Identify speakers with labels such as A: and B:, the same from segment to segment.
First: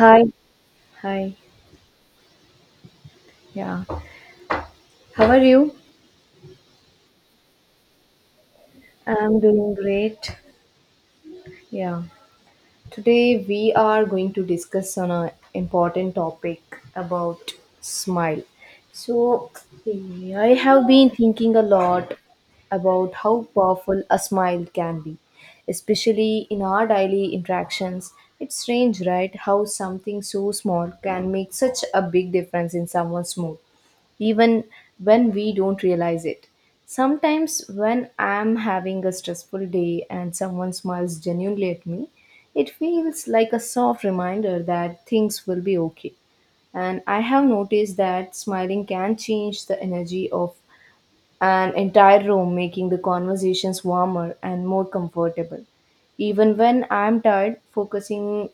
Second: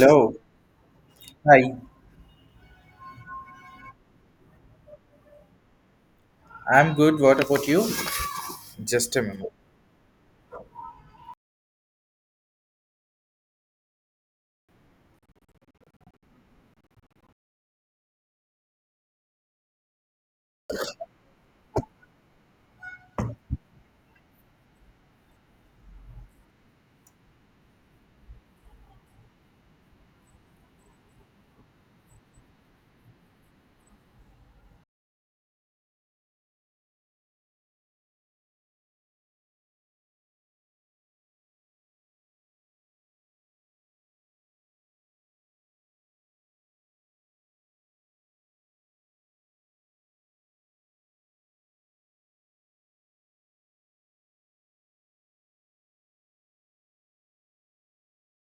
A: Hi, hi,
B: Hi.
A: yeah. How are you?
B: I'm good. What about you? Just a
A: I'm
B: moment.
A: doing great. Yeah. Today we are going to discuss on an important topic about smile. So I have been thinking a lot about how powerful a smile can be, especially in our daily interactions. It's strange, right? How something so small can make such a big difference in someone's mood, even when we don't realize it. Sometimes, when I'm having a stressful day and someone smiles genuinely at me, it feels like a soft reminder that things will be okay. And I have noticed that smiling can change the energy of an entire room, making the conversations warmer and more comfortable. Even when I'm tired, focusing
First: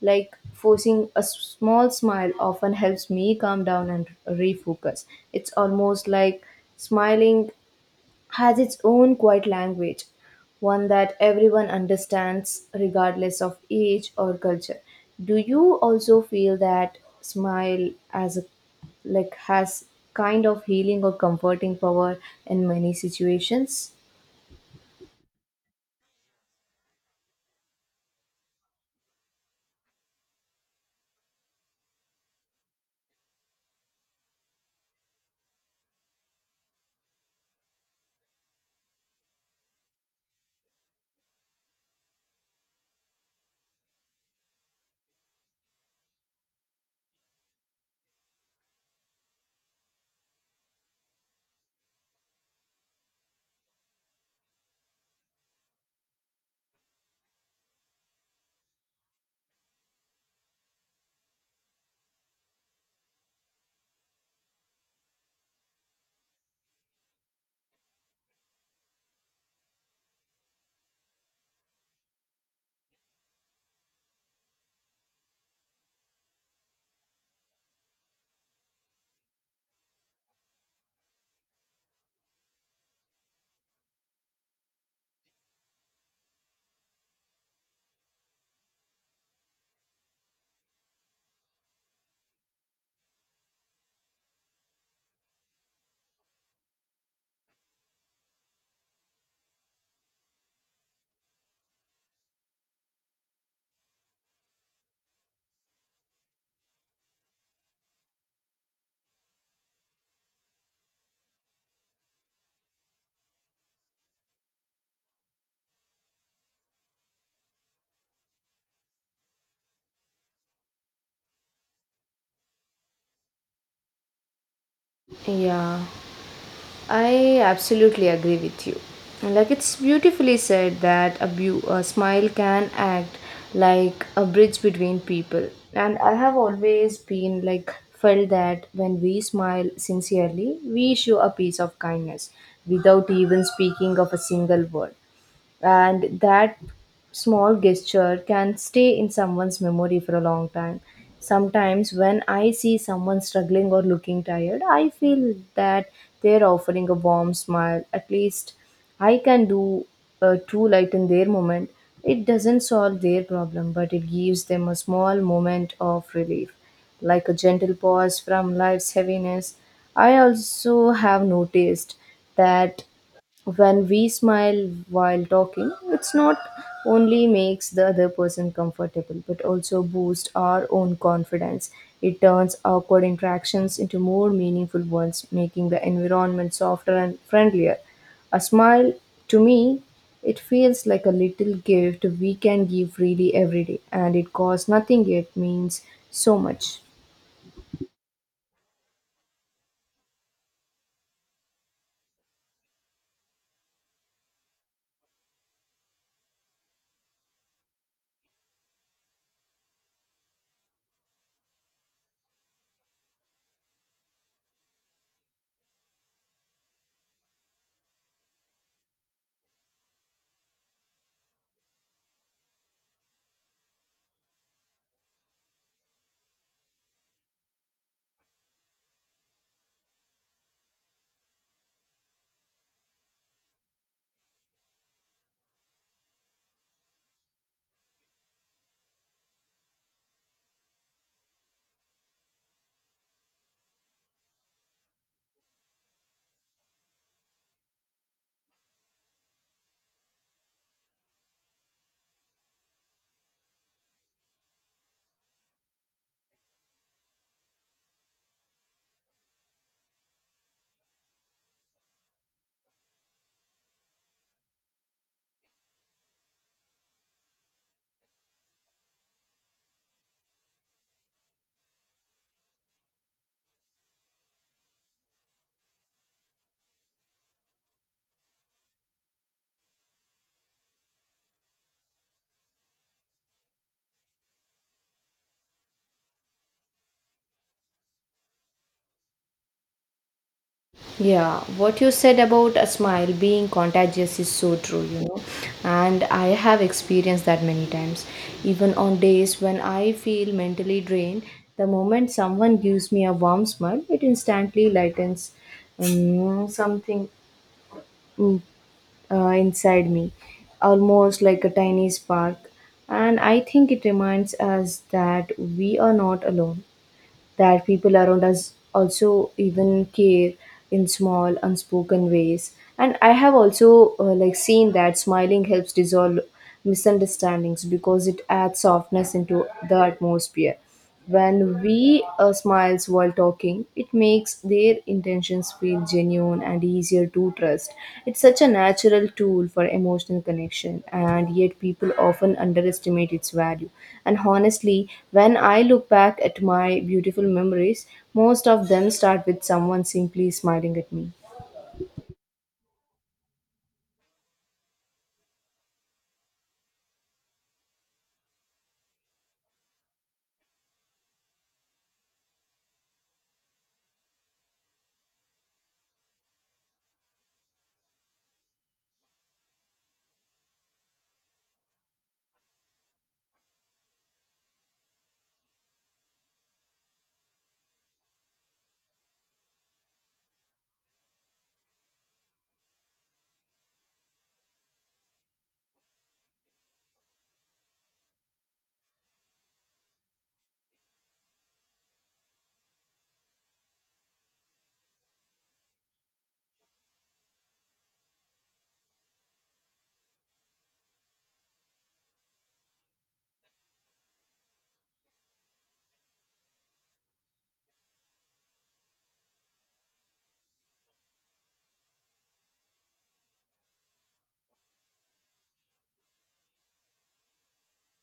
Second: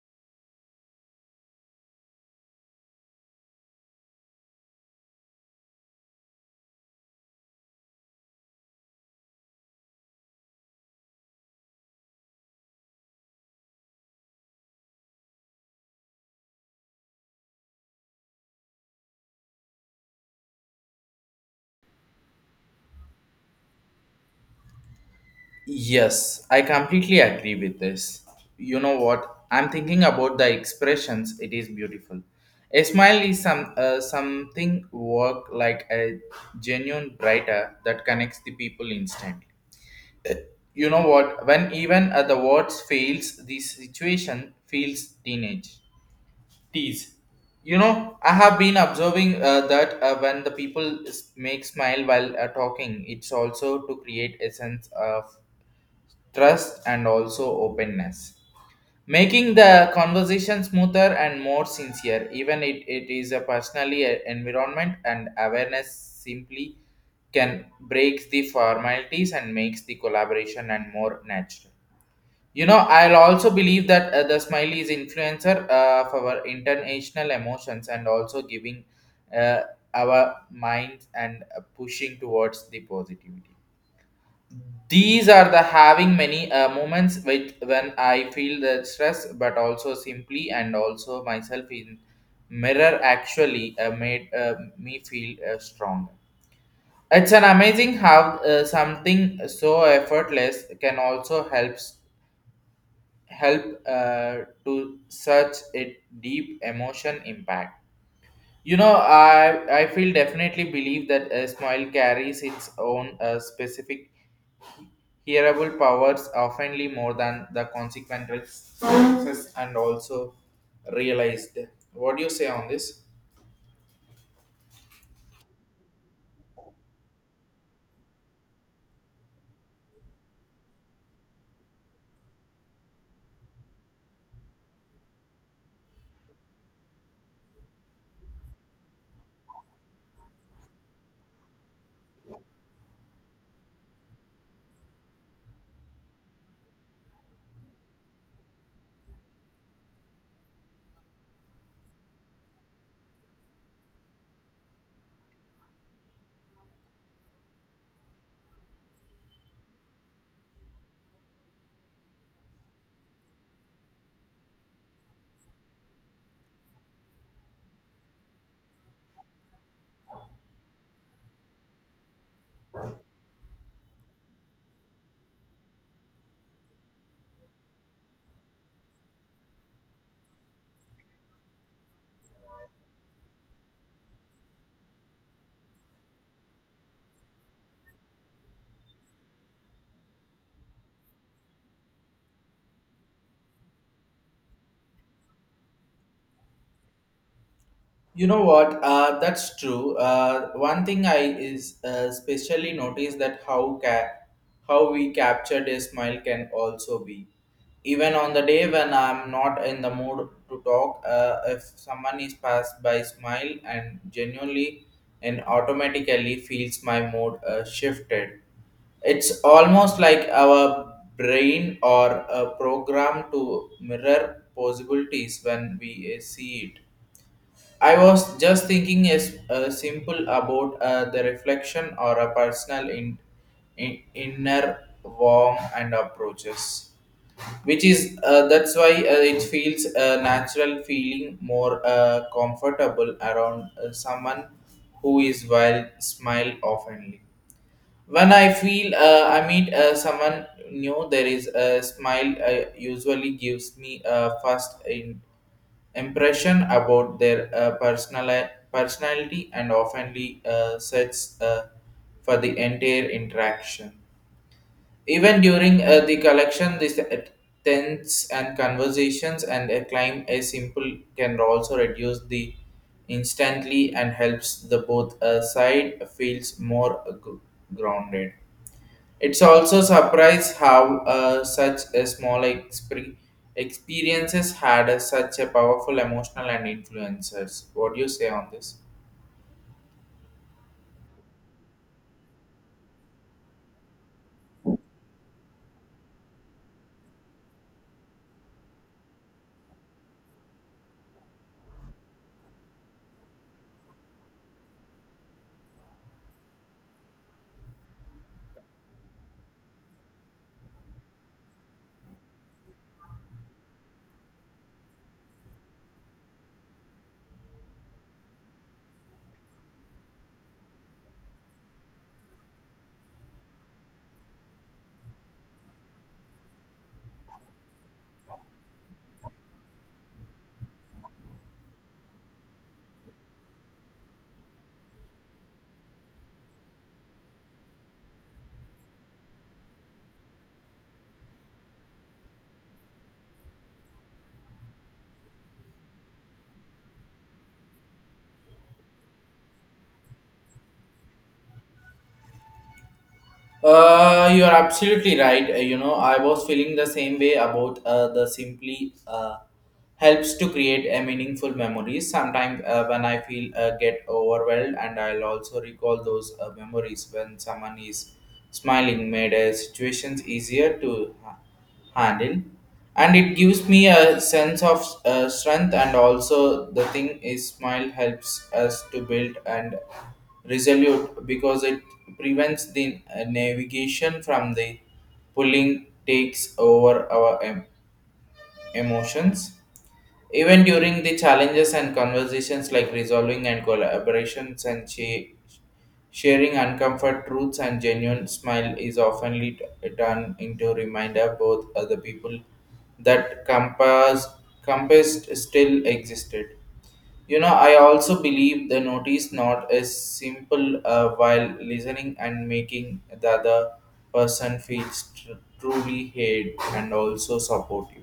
A: like forcing a small smile often helps me calm down and refocus. It's almost like smiling has its own quiet language, one that everyone understands regardless of age or culture. Do you also feel that smile as a like has kind of healing or comforting power in many situations?
B: Yes, I completely agree with this. You know what? I'm thinking about the expressions. It is beautiful. A smile is some something work like a genuine brighter that connects the people instantly. You know what? When even the words fails, the situation feels teenage. Tease. You know, I have been observing that when the people make smile while talking, it's also to create a sense of trust and also openness, making the conversation smoother and more sincere. Even it is a personally a environment and awareness simply can breaks the formalities and makes the collaboration and more natural. You know, I'll also believe that the smiley is influencer for our international emotions and also giving uh, our minds and pushing towards the positivity. These are the having many moments with when I feel the stress, but also simply and also myself in mirror actually made me feel stronger. It's an amazing how something so effortless can also help to such a deep emotion impact. You know, I feel definitely believe that a smile carries its own specific hearable powers oftenly more than the consequences and also realized. What do you say on this?
A: Yeah. I absolutely agree with you. Like it's beautifully said that a smile can act like a bridge between people. And I have always been like felt that when we smile sincerely, we show a piece of kindness without even speaking of a single word, and that small gesture can stay in someone's memory for a long time. Sometimes when I see someone struggling or looking tired, I feel that they're offering a warm smile. At least I can do too light in their moment. It doesn't solve their problem, but it gives them a small moment of relief, like a gentle pause from life's heaviness. I also have noticed that when we smile while talking, it's not only makes the other person comfortable but also boosts our own confidence. It turns awkward interactions into more meaningful ones, making the environment softer and friendlier. A smile, to me, it feels like a little gift we can give freely every day, and it costs nothing yet means so much.
B: You know what? That's true. One thing I is especially noticed that how we captured a smile can also be. Even on the day when I'm not in the mood to talk, if someone is passed by smile and genuinely and automatically feels my mood shifted. It's almost like our brain or a program to mirror possibilities when we see it. I was just thinking as simple about the reflection or a personal inner warm and approaches, which is that's why it feels a natural feeling more comfortable around someone who is wild, smile oftenly. When I feel I meet someone new, there is a smile usually gives me a first in impression about their personality and oftenly sets for the entire interaction. Even during the collection, this tense and conversations and a climb a simple can also reduce the instantly and helps the both side feels more grounded. It's also surprised how such a small experiences had such a powerful emotional and influencers. What do you say on this?
A: Yeah, what you said about a smile being contagious is so true, you know, and I have experienced that many times. Even on days when I feel mentally drained, the moment someone gives me a warm smile, it instantly lightens something, mm, inside me, almost like a tiny spark. And I think it reminds us that we are not alone, that people around us also even care in small unspoken ways. And I have also like seen that smiling helps dissolve misunderstandings because it adds softness into the atmosphere. When we smiles while talking, it makes their intentions feel genuine and easier to trust. It's such a natural tool for emotional connection, and yet people often underestimate its value. And honestly, when I look back at my beautiful memories, most of them start with someone simply smiling at me.
B: You are absolutely right. You know, I was feeling the same way about the simply helps to create a meaningful memories. Sometimes when I feel get overwhelmed, and I'll also recall those memories when someone is smiling made situations easier to. Handle and it gives me a sense of strength and also the thing is smile helps us to build and resolute because it prevents the navigation from the pulling takes over our aim emotions. Even during the challenges and conversations like resolving and collaborations and she, sharing uncomfort truths and genuine smile is often turned into reminder both other people that compass still existed. You know, I also believe the notice not is simple while listening and making the other person feel truly heard and also supportive.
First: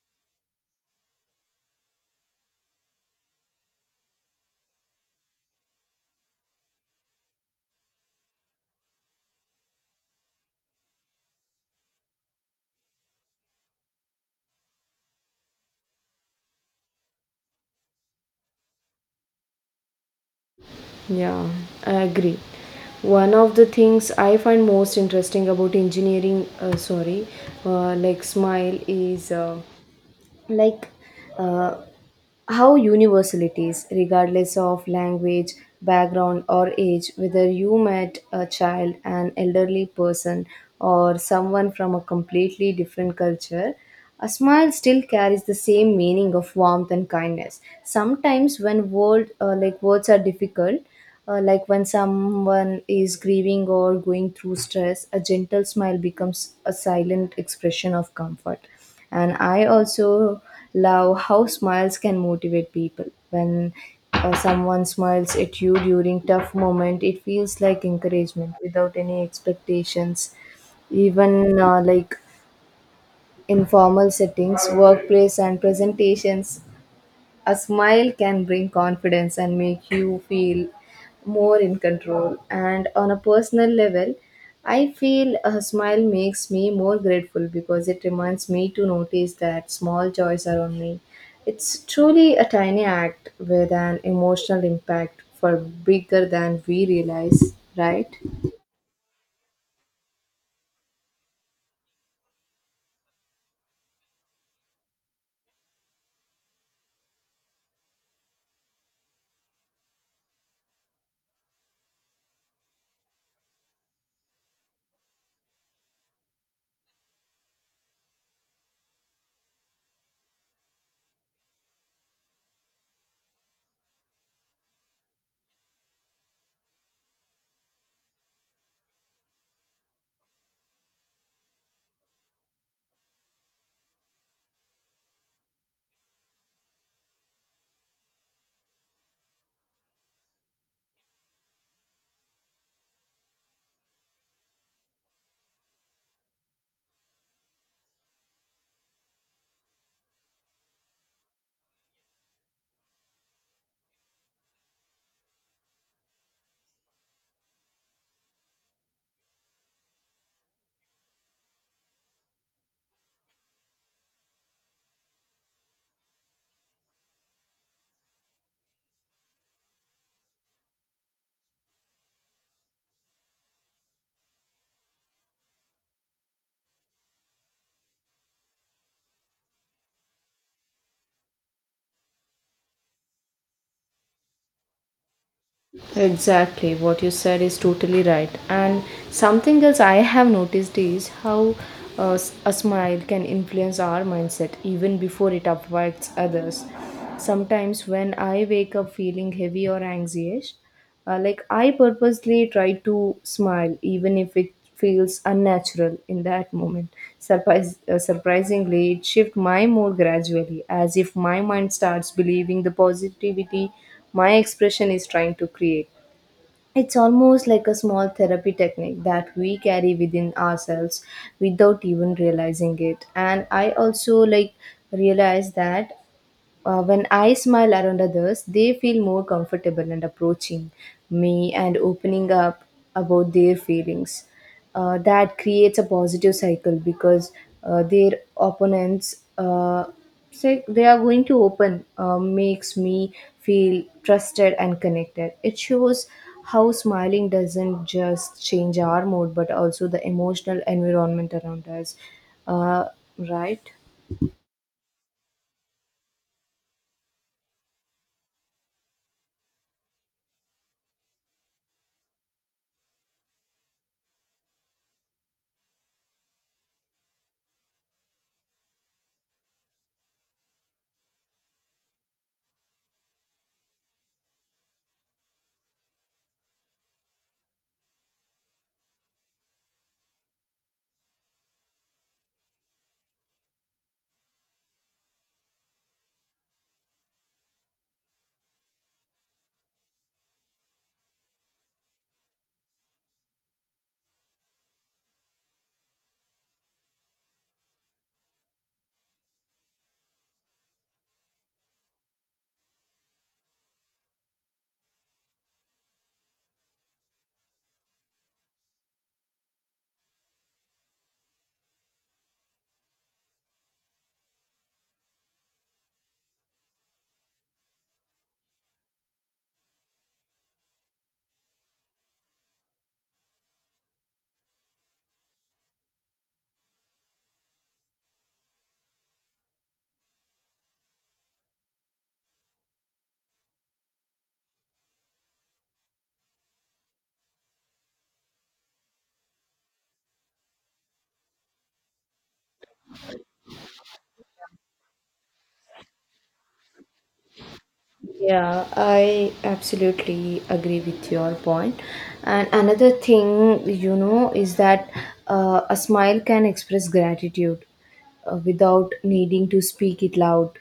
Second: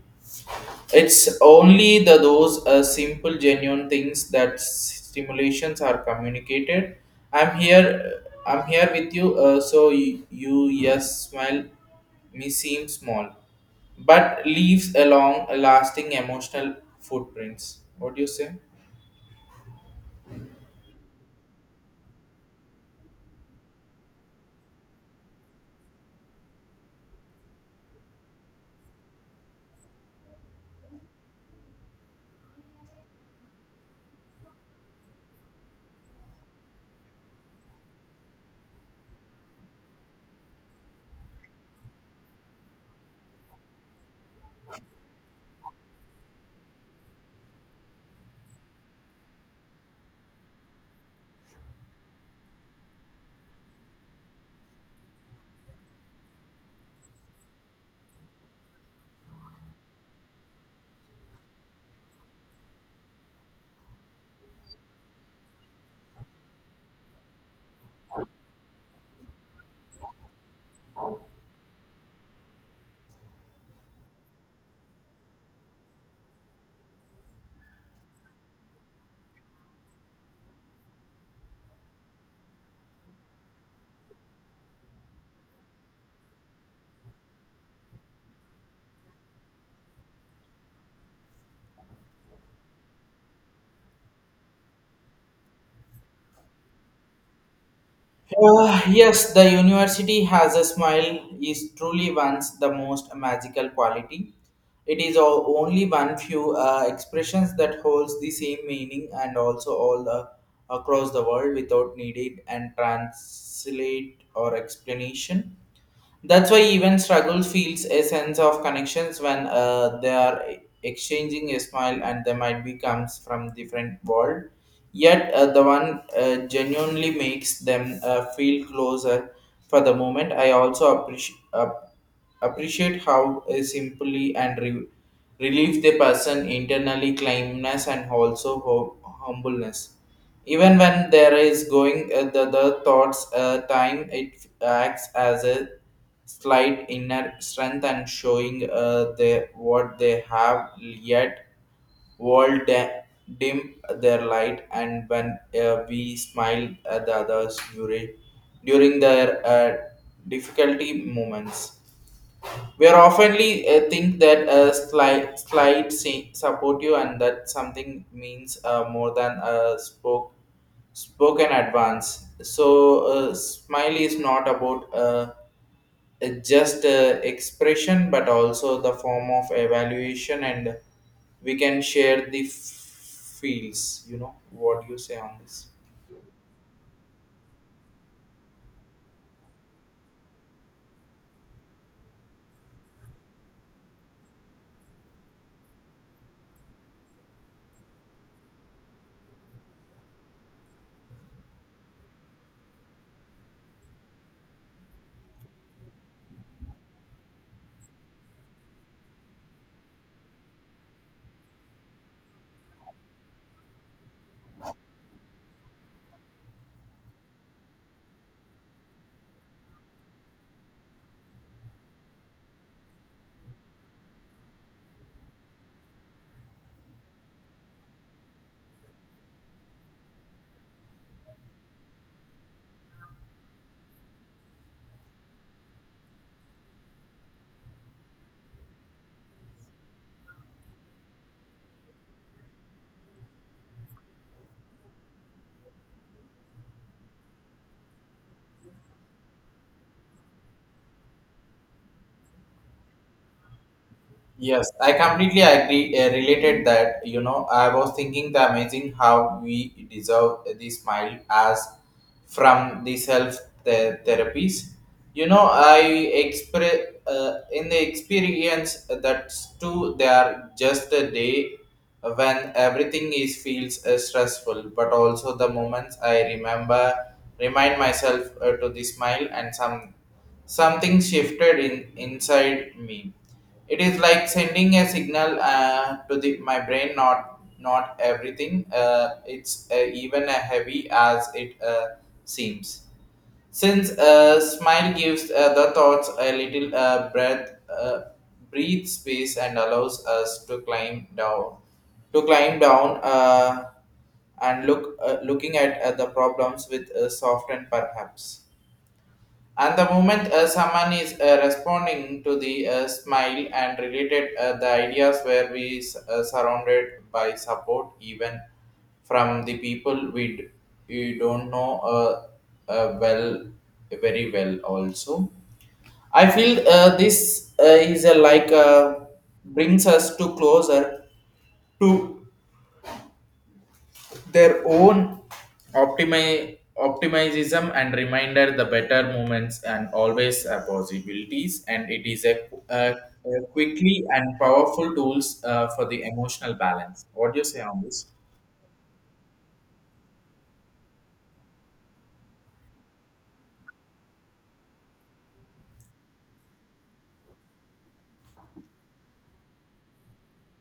B: It's only the those simple, genuine things that stimulations are communicated. I'm here. I'm here with you. So you yes, smile me seem small, but leaves a long, lasting emotional footprints. What do you say?
A: Yeah, I agree. One of the things I find most interesting about like smile is. Like uh, how universal it is, regardless of language, background, or age, whether you met a child, an elderly person, or someone from a completely different culture. A smile still carries the same meaning of warmth and kindness. Sometimes, when like words are difficult, like when someone is grieving or going through stress, a gentle smile becomes a silent expression of comfort. And I also love how smiles can motivate people. When someone smiles at you during tough moment, it feels like encouragement without any expectations. Even like informal settings, workplace, and presentations, a smile can bring confidence and make you feel more in control. And on a personal level, I feel a smile makes me more grateful because it reminds me to notice that small joys around me. It's truly a tiny act with an emotional impact for bigger than we realize, right?
B: Yes, the university has a smile is truly one's the most magical quality. It is all, only one few expressions that holds the same meaning and also across the world without needed and translate or explanation. That's why even struggle feels a sense of connections when they are exchanging a smile and they might be comes from different world. Yet the one genuinely makes them feel closer for the moment. I also appreciate how simply and relieve the person internally kindness and also humbleness. Even when there is going the thoughts time, it acts as a slight inner strength and showing what they have yet world dim their light and when we smile at the others during their difficulty moments we are oftenly think that a slight say, support you and that something means more than a spoken advance. So smile is not about it's just expression but also the form of evaluation and we can share the fields. You know what you say on this?
A: Exactly, what you said is totally right. And something else I have noticed is how a smile can influence our mindset even before it affects others. Sometimes, when I wake up feeling heavy or anxious, like I purposely try to smile, even if it feels unnatural in that moment. Surprisingly, it shifts my mood gradually, as if my mind starts believing the positivity my expression is trying to create. It's almost like a small therapy technique that we carry within ourselves without even realizing it. And I also like realize that when I smile around others, they feel more comfortable and approaching me and opening up about their feelings. That creates a positive cycle because their opponents say they are going to open makes me feel trusted and connected. It shows how smiling doesn't just change our mood but also the emotional environment around us. Uh, right?
B: Yes, I completely agree. Related that, you know, I was thinking the amazing how we deserve this smile as from the self the therapies. You know, I express in the experience that too. They are just a day when everything is feels stressful, but also the moments I remember remind myself to the smile and some something shifted in inside me. It is like sending a signal to the my brain. Not everything. It's even heavy as it seems. Since smile gives the thoughts a little breathe space and allows us to climb down, to climb down, uh, and look looking at the problems with soft and perhaps. And the moment someone is responding to the smile and related the ideas where we surrounded by support even from the people you don't know well very well also. I feel this is a like brings us to closer to their own optimism and reminder the better moments and always possibilities and it is a, a quickly and powerful tools for the emotional balance. What do you say on this?
A: Yeah, I absolutely agree with your point. And another thing, you know, is that a smile can express gratitude without needing to speak it loud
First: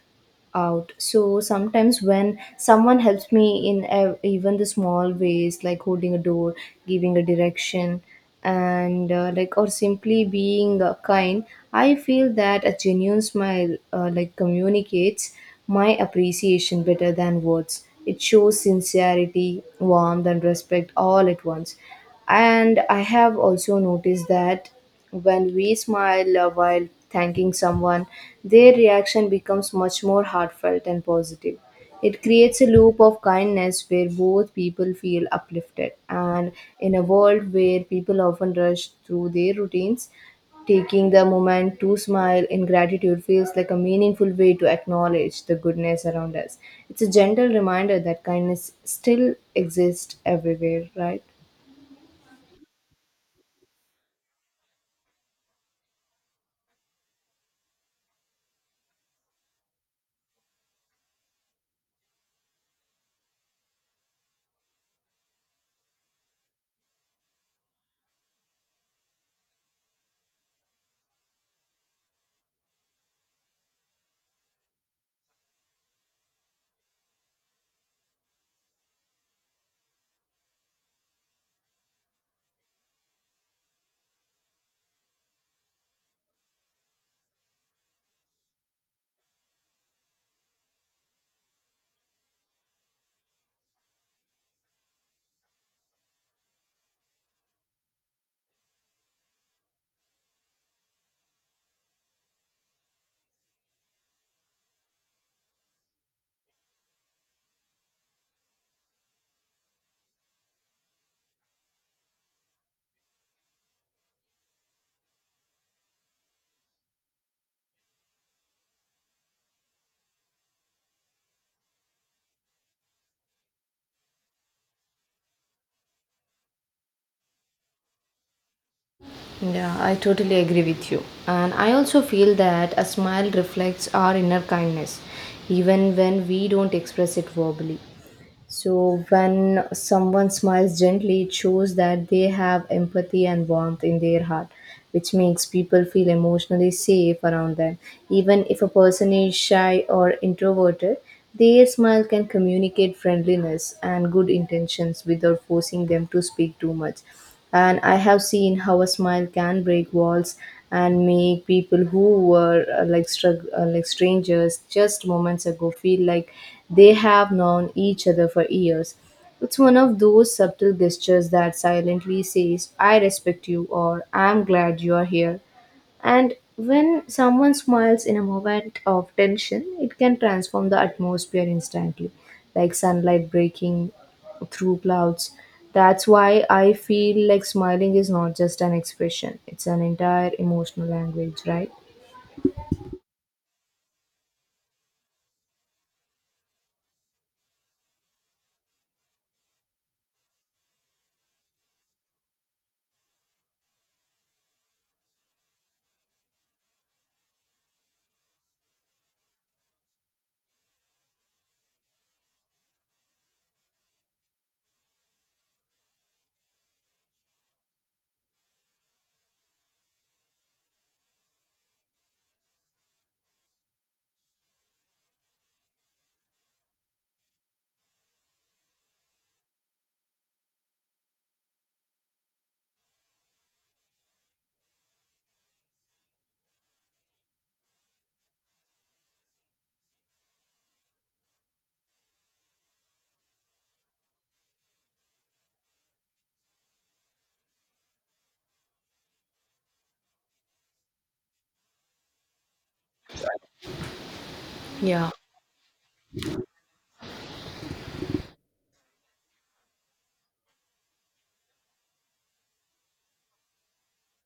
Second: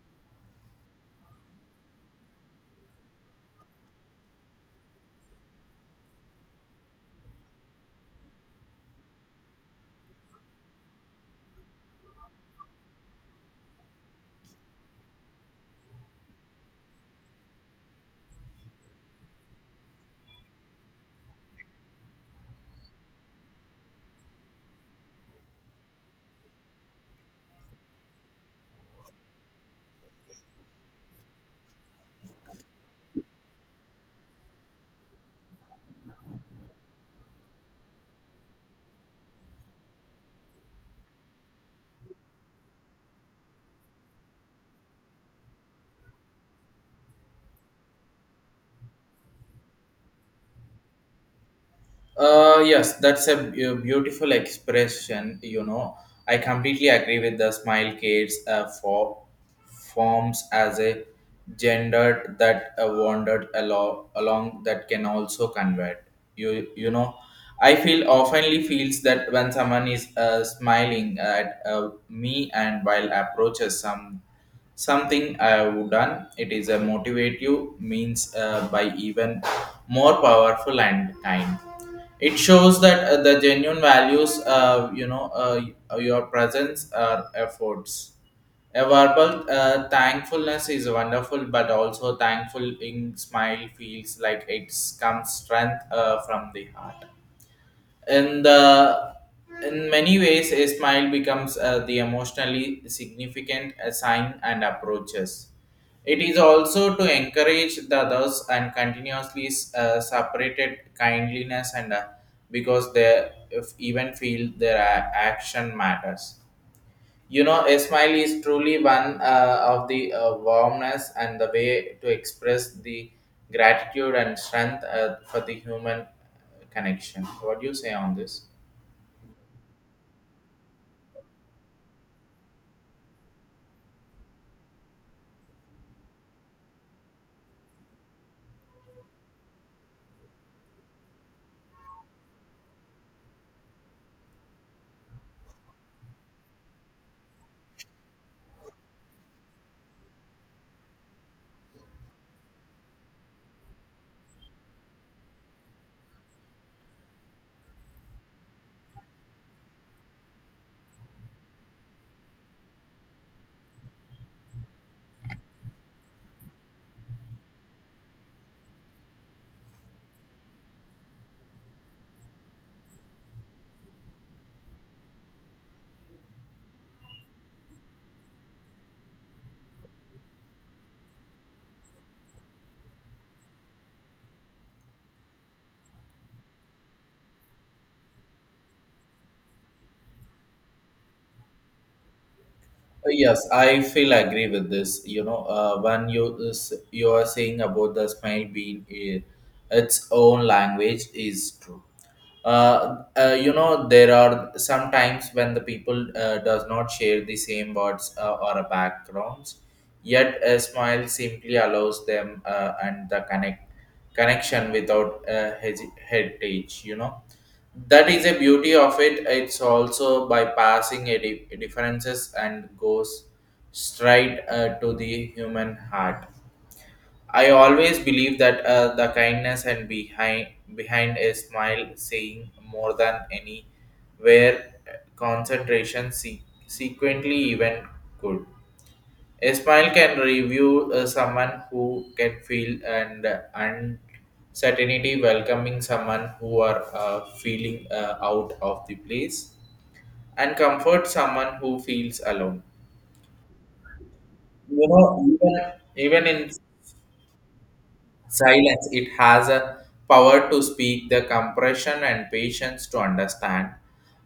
A: out. So sometimes when someone helps me in even the small ways, like holding a door, giving a direction, and like or simply being kind, I feel that a genuine smile like communicates my appreciation better than words. It shows sincerity, warmth, and respect all at once. And I have also noticed that when we smile while thanking someone, their reaction becomes much more heartfelt and positive. It creates a loop of kindness where both people feel uplifted. And in a world where people often rush through their routines, taking the moment to smile in gratitude feels like a meaningful way to acknowledge the goodness around us. It's a gentle reminder that kindness still exists everywhere, right?
B: Yes, that's a beautiful expression. You know, I completely agree with the smile kids forms as a gendered that wandered along that can also convert. You know, I feel oftenly feels that when someone is smiling at me and while approaches some something I have done, it is a motivative means by even more powerful and kind. It shows that the genuine values you know your presence or efforts. A verbal thankfulness is wonderful but also thankful in smile feels like it comes strength from the heart in the in many ways a smile becomes the emotionally significant sign and approaches. It is also to encourage the others and continuously separated kindliness and because they if even feel their action matters. You know, a smile is truly one of the warmness and the way to express the gratitude and strength for the human connection. What do you say on this?
A: Yeah, I totally agree with you. And I also feel that a smile reflects our inner kindness, even when we don't express it verbally. So, when someone smiles gently, it shows that they have empathy and warmth in their heart, which makes people feel emotionally safe around them. Even if a person is shy or introverted, their smile can communicate friendliness and good intentions without forcing them to speak too much. And I have seen how a smile can break walls and make people who were like strangers just moments ago feel like they have known each other for years. It's one of those subtle gestures that silently says, I respect you, or I'm glad you are here. And when someone smiles in a moment of tension, it can transform the atmosphere instantly, like sunlight breaking through clouds. That's why I feel like smiling is not just an expression, it's an entire emotional language, right?
B: Yes, I feel agree with this. You know, when you are saying about the smile being its own language is true. You know, there are sometimes when the people does not share the same words or backgrounds, yet a smile simply allows them and the connection without a heritage. You know, that is a beauty of it. It's also bypassing a differences and goes straight to the human heart. I always believe that the kindness and behind a smile saying more than any where concentration sequently even could a smile can review someone who can feel and uncertainty, welcoming someone who are feeling out of the place, and comfort someone who feels alone. You
A: Yeah.
B: know, even in silence, it has a power to speak the compression and patience to understand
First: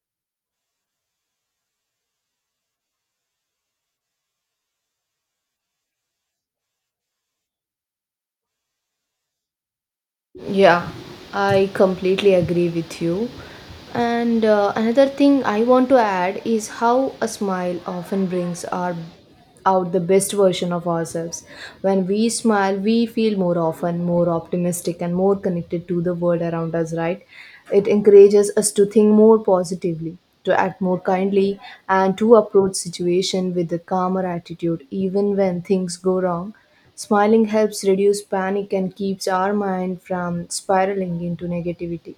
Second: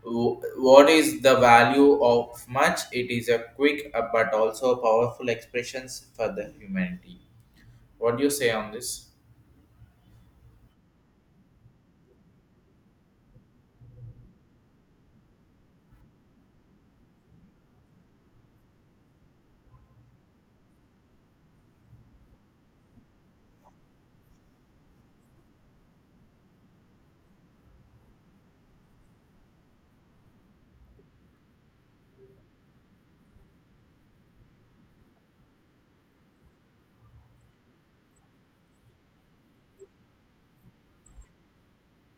B: what is the value of much it is a quick but also powerful expressions for the humanity. What do you say on this?
A: Yeah, I completely agree with you. And another thing I want to add is how a smile often brings our out the best version of ourselves. When we smile, we feel more often more optimistic and more connected to the world around us, right? It encourages us to think more positively, to act more kindly, and to approach situation with a calmer attitude even when things go wrong. Smiling helps reduce panic and keeps our mind from spiraling into negativity.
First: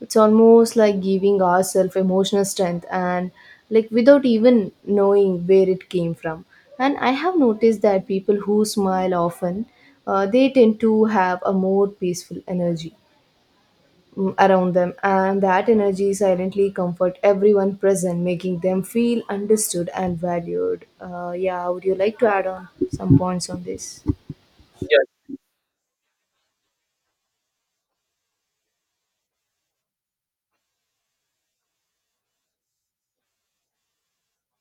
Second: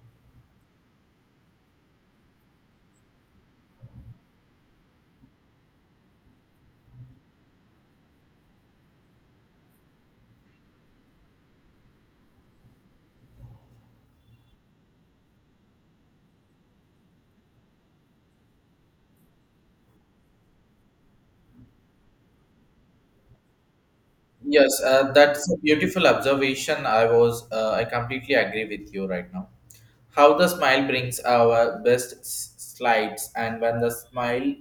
A: It's almost like giving ourselves emotional strength and like without even knowing where it came from. And I have noticed that people who smile often, they tend to have a more peaceful energy, around them, and that energy silently comfort everyone present, making them feel understood and valued. Yeah, would you like to add on some points on this?
B: Yes, that's a beautiful observation. I completely agree with you right now. How the smile brings our best slides, and when the smile,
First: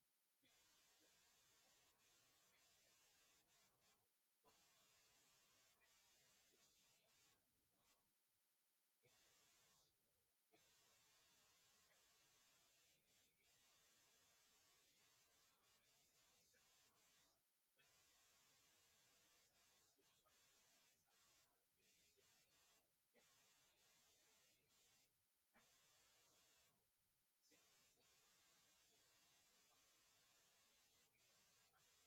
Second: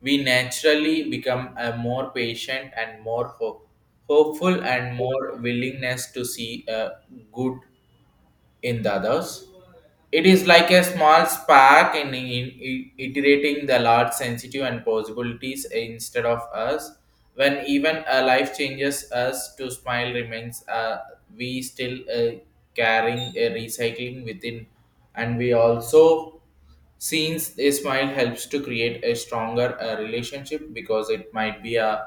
B: we naturally become a more patient and more hopeful and more willingness to see a good in the others. It is like a small spark in iterating the large sensitive and possibilities instead of us. When even a life changes us to smile remains, we still carrying a recycling within, and we also since a smile helps to create a stronger relationship because it might be a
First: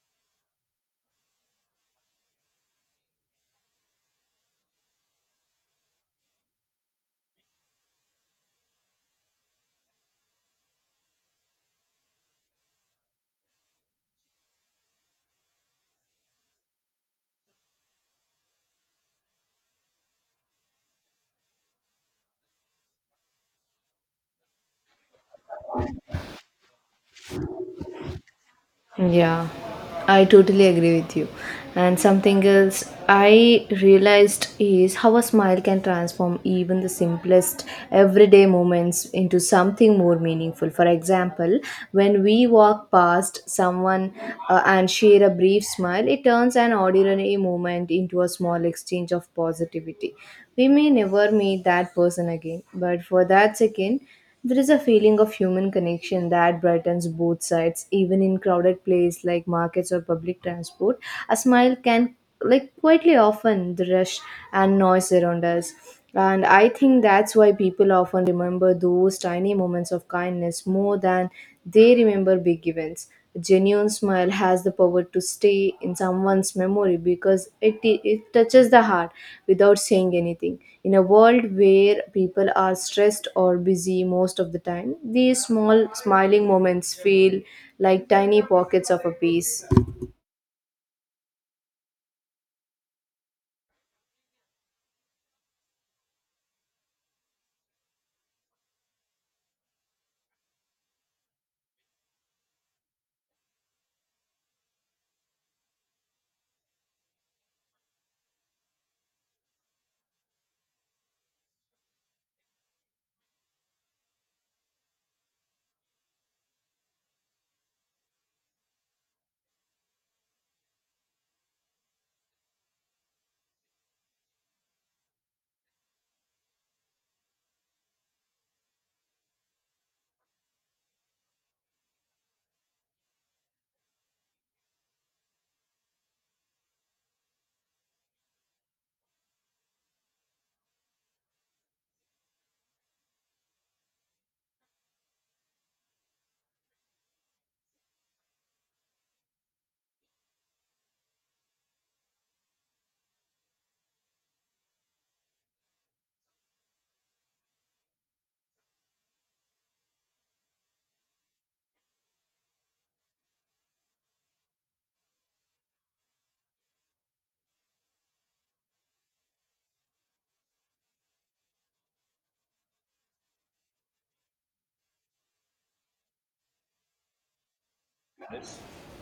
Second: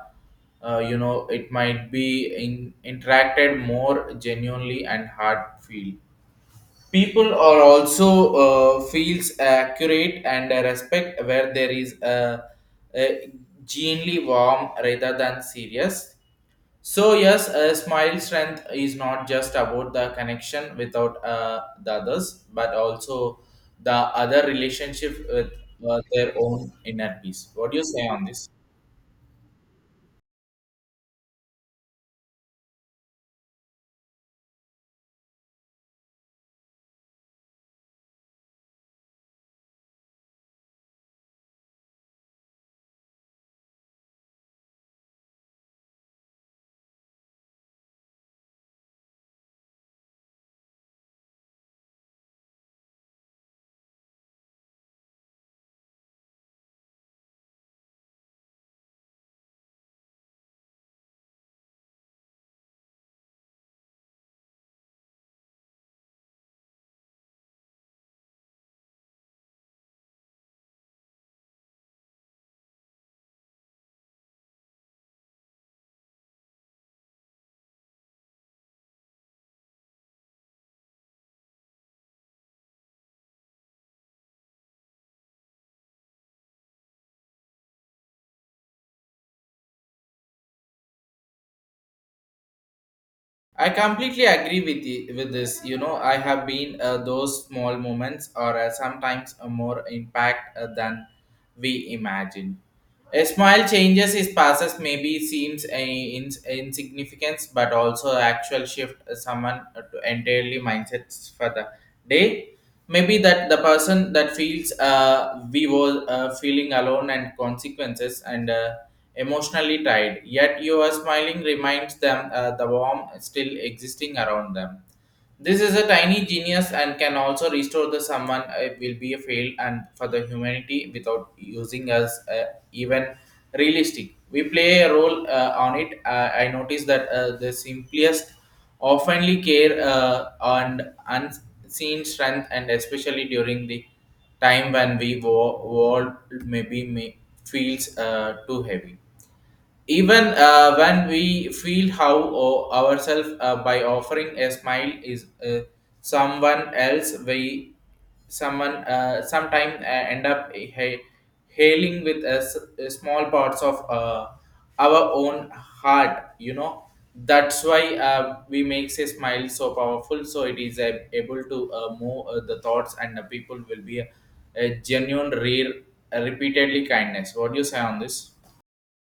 B: it might be interacted more genuinely and heartfelt, people are also feels accurate and respect where there is a genuinely warm rather than serious. So yes, a smile strength is not just about the connection without the others, but also the other relationship with their own inner peace. What do you say on this?
A: Yeah, I totally agree with you. And something else I realized is how a smile can transform even the simplest everyday moments into something more meaningful. For example, when we walk past someone and share a brief smile, it turns an ordinary moment into a small exchange of positivity. We may never meet that person again, but for that second, there is a feeling of human connection that brightens both sides, even in crowded places like markets or public transport. A smile can like quietly often the rush and noise around us. And I think that's why people often remember those tiny moments of kindness more than they remember big events. A genuine smile has the power to stay in someone's memory because it touches the heart without saying anything. In a world where people are stressed or busy most of the time, these small smiling moments feel like tiny pockets of a peace.
B: I completely agree with you with this. You know, I have been those small moments are sometimes a more impact than we imagine. A smile changes his passes maybe seems a insignificance, but also actual shift someone to entirely mindsets for the day. Maybe that the person that feels we were feeling alone and consequences and emotionally tired, yet you are smiling reminds them the warmth still existing around them. This is a tiny genius and can also restore the someone will be a fail and for the humanity without using us, even realistic. We play a role on it. I notice that the simplest oftenly care and unseen strength, and especially during the time when world maybe may, feels too heavy, even when we feel how ourselves by offering a smile is someone else we someone sometime end up hailing with a, a small parts of our own heart, you know. That's why we makes a smile so powerful, so it is able to move the thoughts, and the people will be a genuine rare repeatedly kindness. What do you say on this?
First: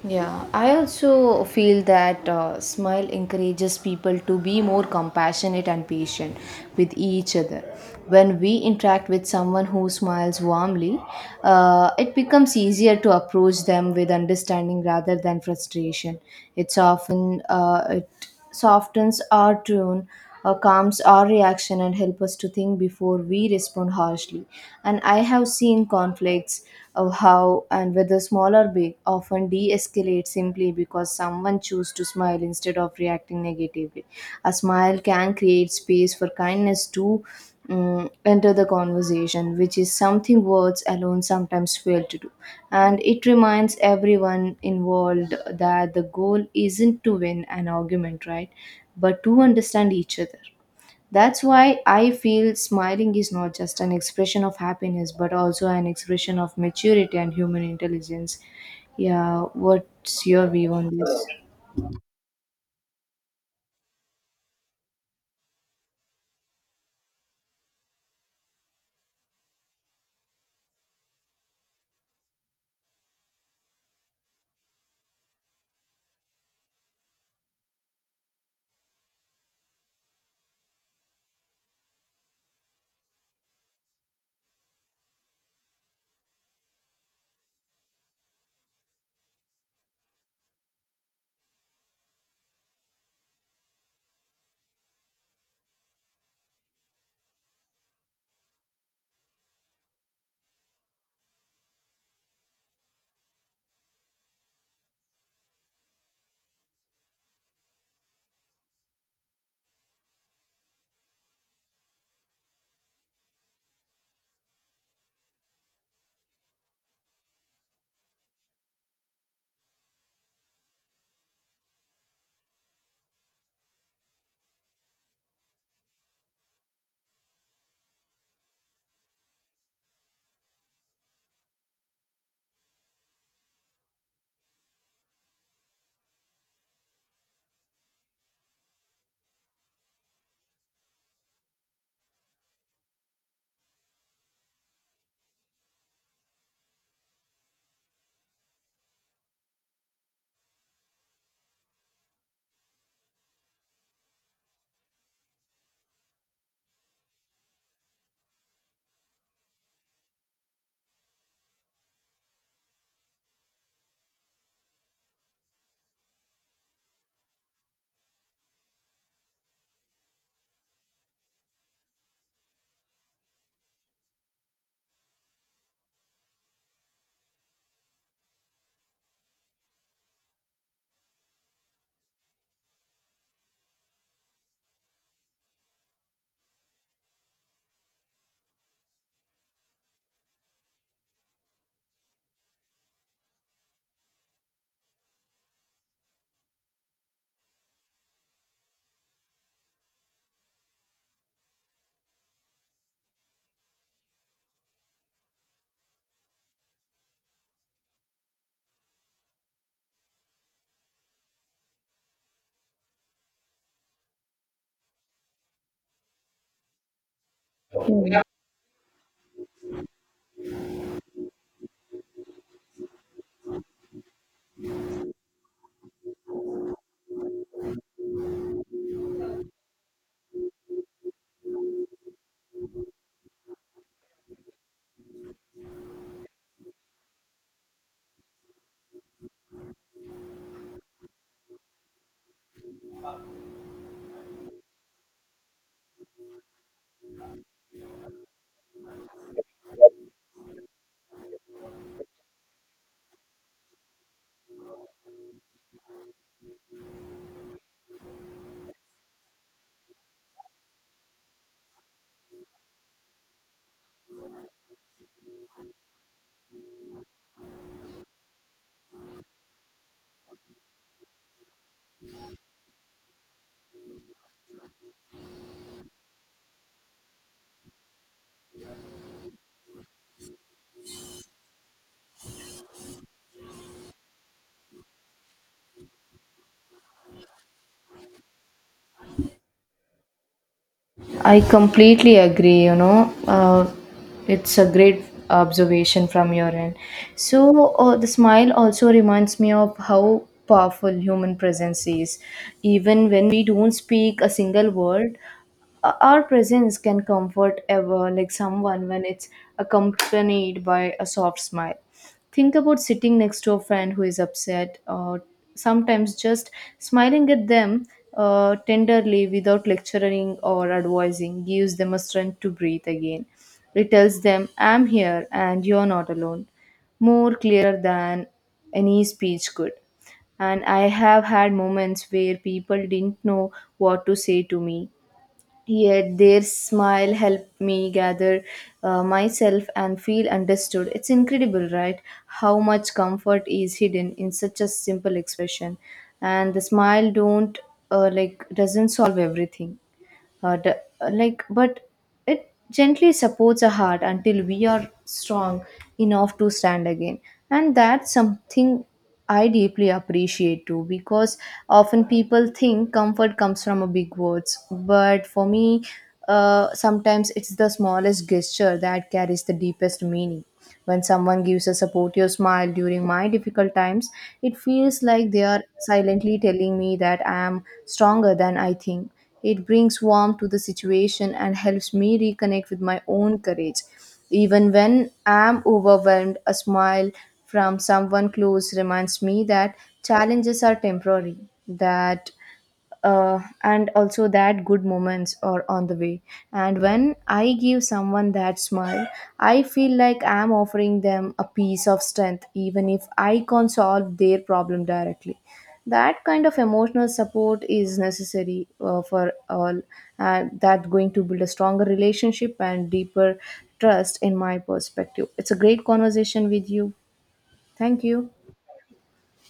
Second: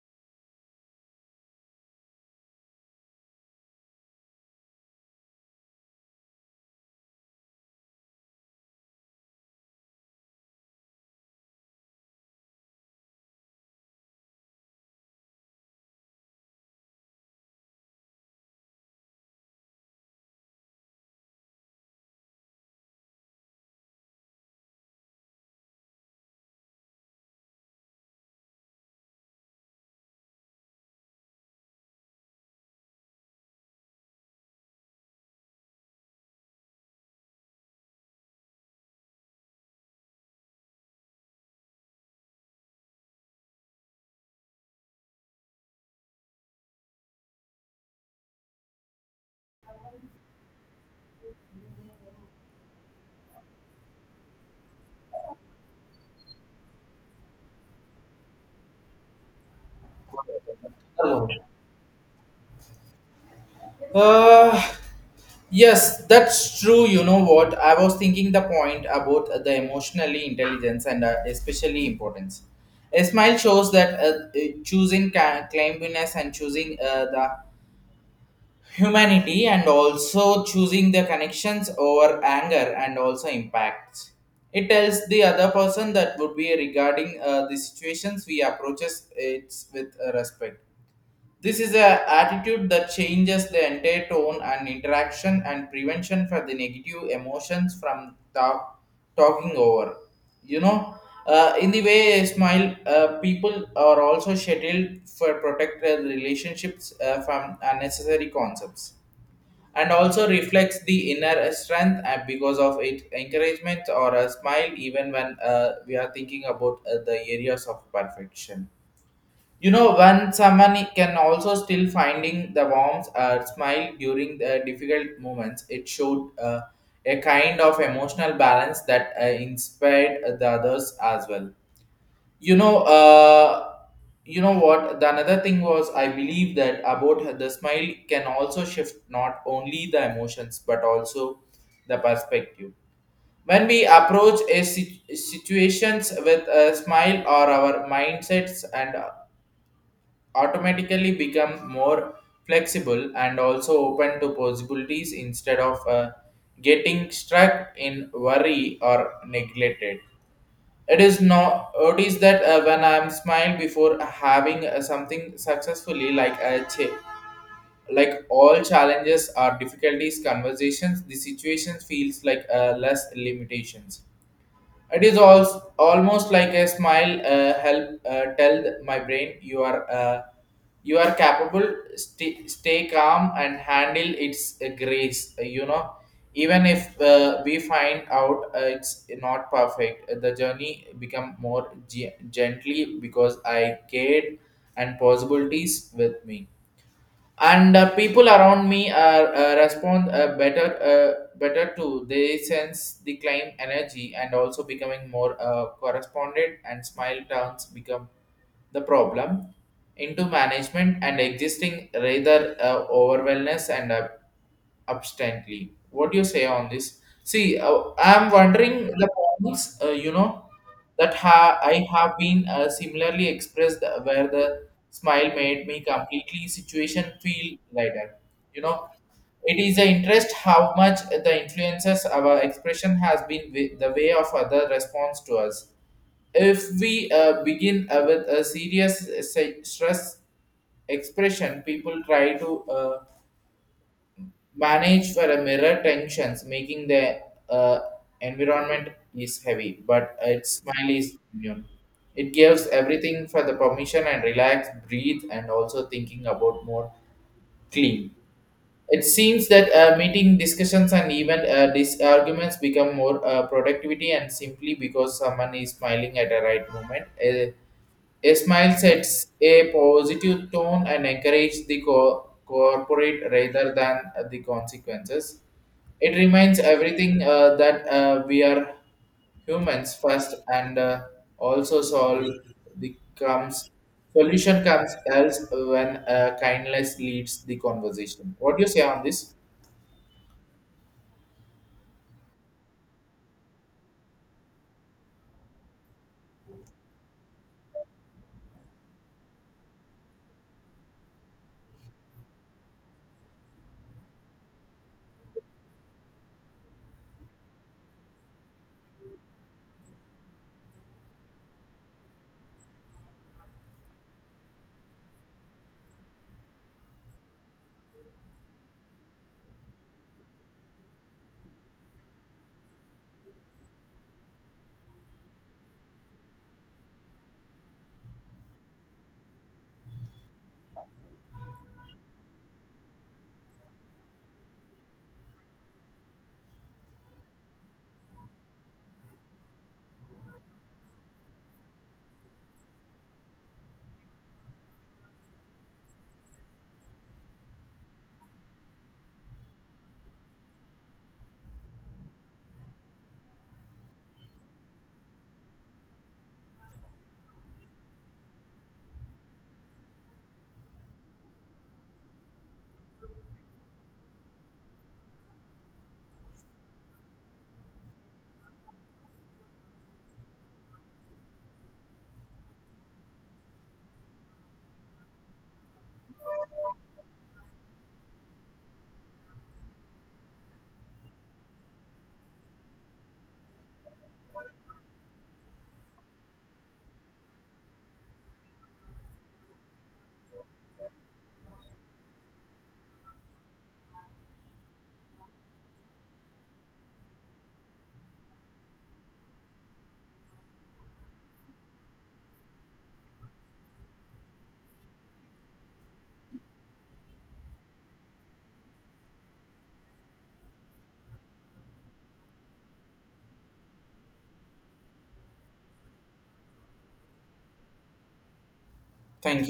A: Yeah, I also feel that smile encourages people to be more compassionate and patient with each other. When we interact with someone who smiles warmly, it becomes easier to approach them with understanding rather than frustration. It's often it softens our tone, calms our reaction and help us to think before we respond harshly. And I have seen conflicts of how and whether small or big often de-escalate simply because someone chooses to smile instead of reacting negatively. A smile can create space for kindness too, enter the conversation, which is something words alone sometimes fail to do. And it reminds everyone involved that the goal isn't to win an argument, right? But to understand each other. That's why I feel smiling is not just an expression of happiness, but also an expression of maturity and human intelligence. Yeah, what's your view on this?
B: Uh, Yes, that's true. You know what? I was thinking the point about the emotionally intelligence and especially importance. A smile shows that choosing climbiness and choosing the humanity, and also choosing the connections over anger and also impacts. It tells the other person that would be regarding the situations we approaches it with respect. This is a attitude that changes the entire tone and interaction and prevention for the negative emotions from the talking over. You know, in the way a smile, people are also scheduled for protect their relationships from unnecessary concepts, and also reflects the inner strength because of it encouragement or a smile even when we are thinking about the areas of perfection. You know, when someone can also still finding the warmth smile during the difficult moments, it showed a kind of emotional balance that inspired the others as well. You know, uh, you know what? The another thing was I believe that about the smile can also shift not only the emotions but also the perspective. When we approach a situations with a smile or our mindsets, and automatically become more flexible and also open to possibilities, instead of getting stuck in worry or neglected. It is no notice that when I am smile before having something successfully, like all challenges or difficulties conversations, the situation feels like less limitations. It is also almost like a smile. Help tell my brain you are capable. Stay calm and handle its grace. You know, even if we find out it's not perfect, the journey become more gently because I cared and possibilities with me. And people around me are respond better to they sense the climb energy, and also becoming more correspondent, and smile turns become the problem into management and existing rather over wellness and absently. What do you say on this? See, I'm wondering the points, you know, that I have been similarly expressed where the smile made me completely situation feel lighter. You know, it is an interest how much the influences our expression has been with the way of other response to us. If we begin with a serious stress expression, people try to manage for a mirror tensions, making the uh, environment is heavy, but its smile is immune. It gives everything for the permission and relax, breathe, and also thinking about more clean. It seems that meeting discussions and even arguments become more productivity, and simply because someone is smiling at the right moment. A smile sets a positive tone and encourages the corporate rather than the consequences. It reminds everything that we are humans first, and also solve the comes solution comes else when kindness leads the conversation. What do you say on this?
A: I completely agree, you know. It's a great observation from your end. So, the smile also reminds me of how powerful human presence is. Even when we don't speak a single word, our presence can comfort ever, like someone when it's accompanied by a soft smile. Think about sitting next to a friend who is upset, or sometimes just smiling at them tenderly without lecturing or advising gives them a strength to breathe again. It tells them, I'm here and you're not alone, more clearer than any speech could. And I have had moments where people didn't know what to say to me, yet their smile helped me gather myself and feel understood. It's incredible, right? How much comfort is hidden in such a simple expression. And the smile don't like doesn't solve everything, uh, d- like but it gently supports our heart until we are strong enough to stand again. And that's something I deeply appreciate too, because often people think comfort comes from a big words, but for me, sometimes it's the smallest gesture that carries the deepest meaning. When someone gives a supportive smile during my difficult times, it feels like they are silently telling me that I am stronger than I think. It brings warmth to the situation and helps me reconnect with my own courage. Even when I'm overwhelmed, a smile from someone close reminds me that challenges are temporary, that and also that good moments are on the way. And when I give someone that smile, I feel like I'm offering them a piece of strength, even if I can't solve their problem directly. That kind of emotional support is necessary for all, and that going to build a stronger relationship and deeper trust, in my perspective. It's a great conversation with you. Thank you.
B: Thank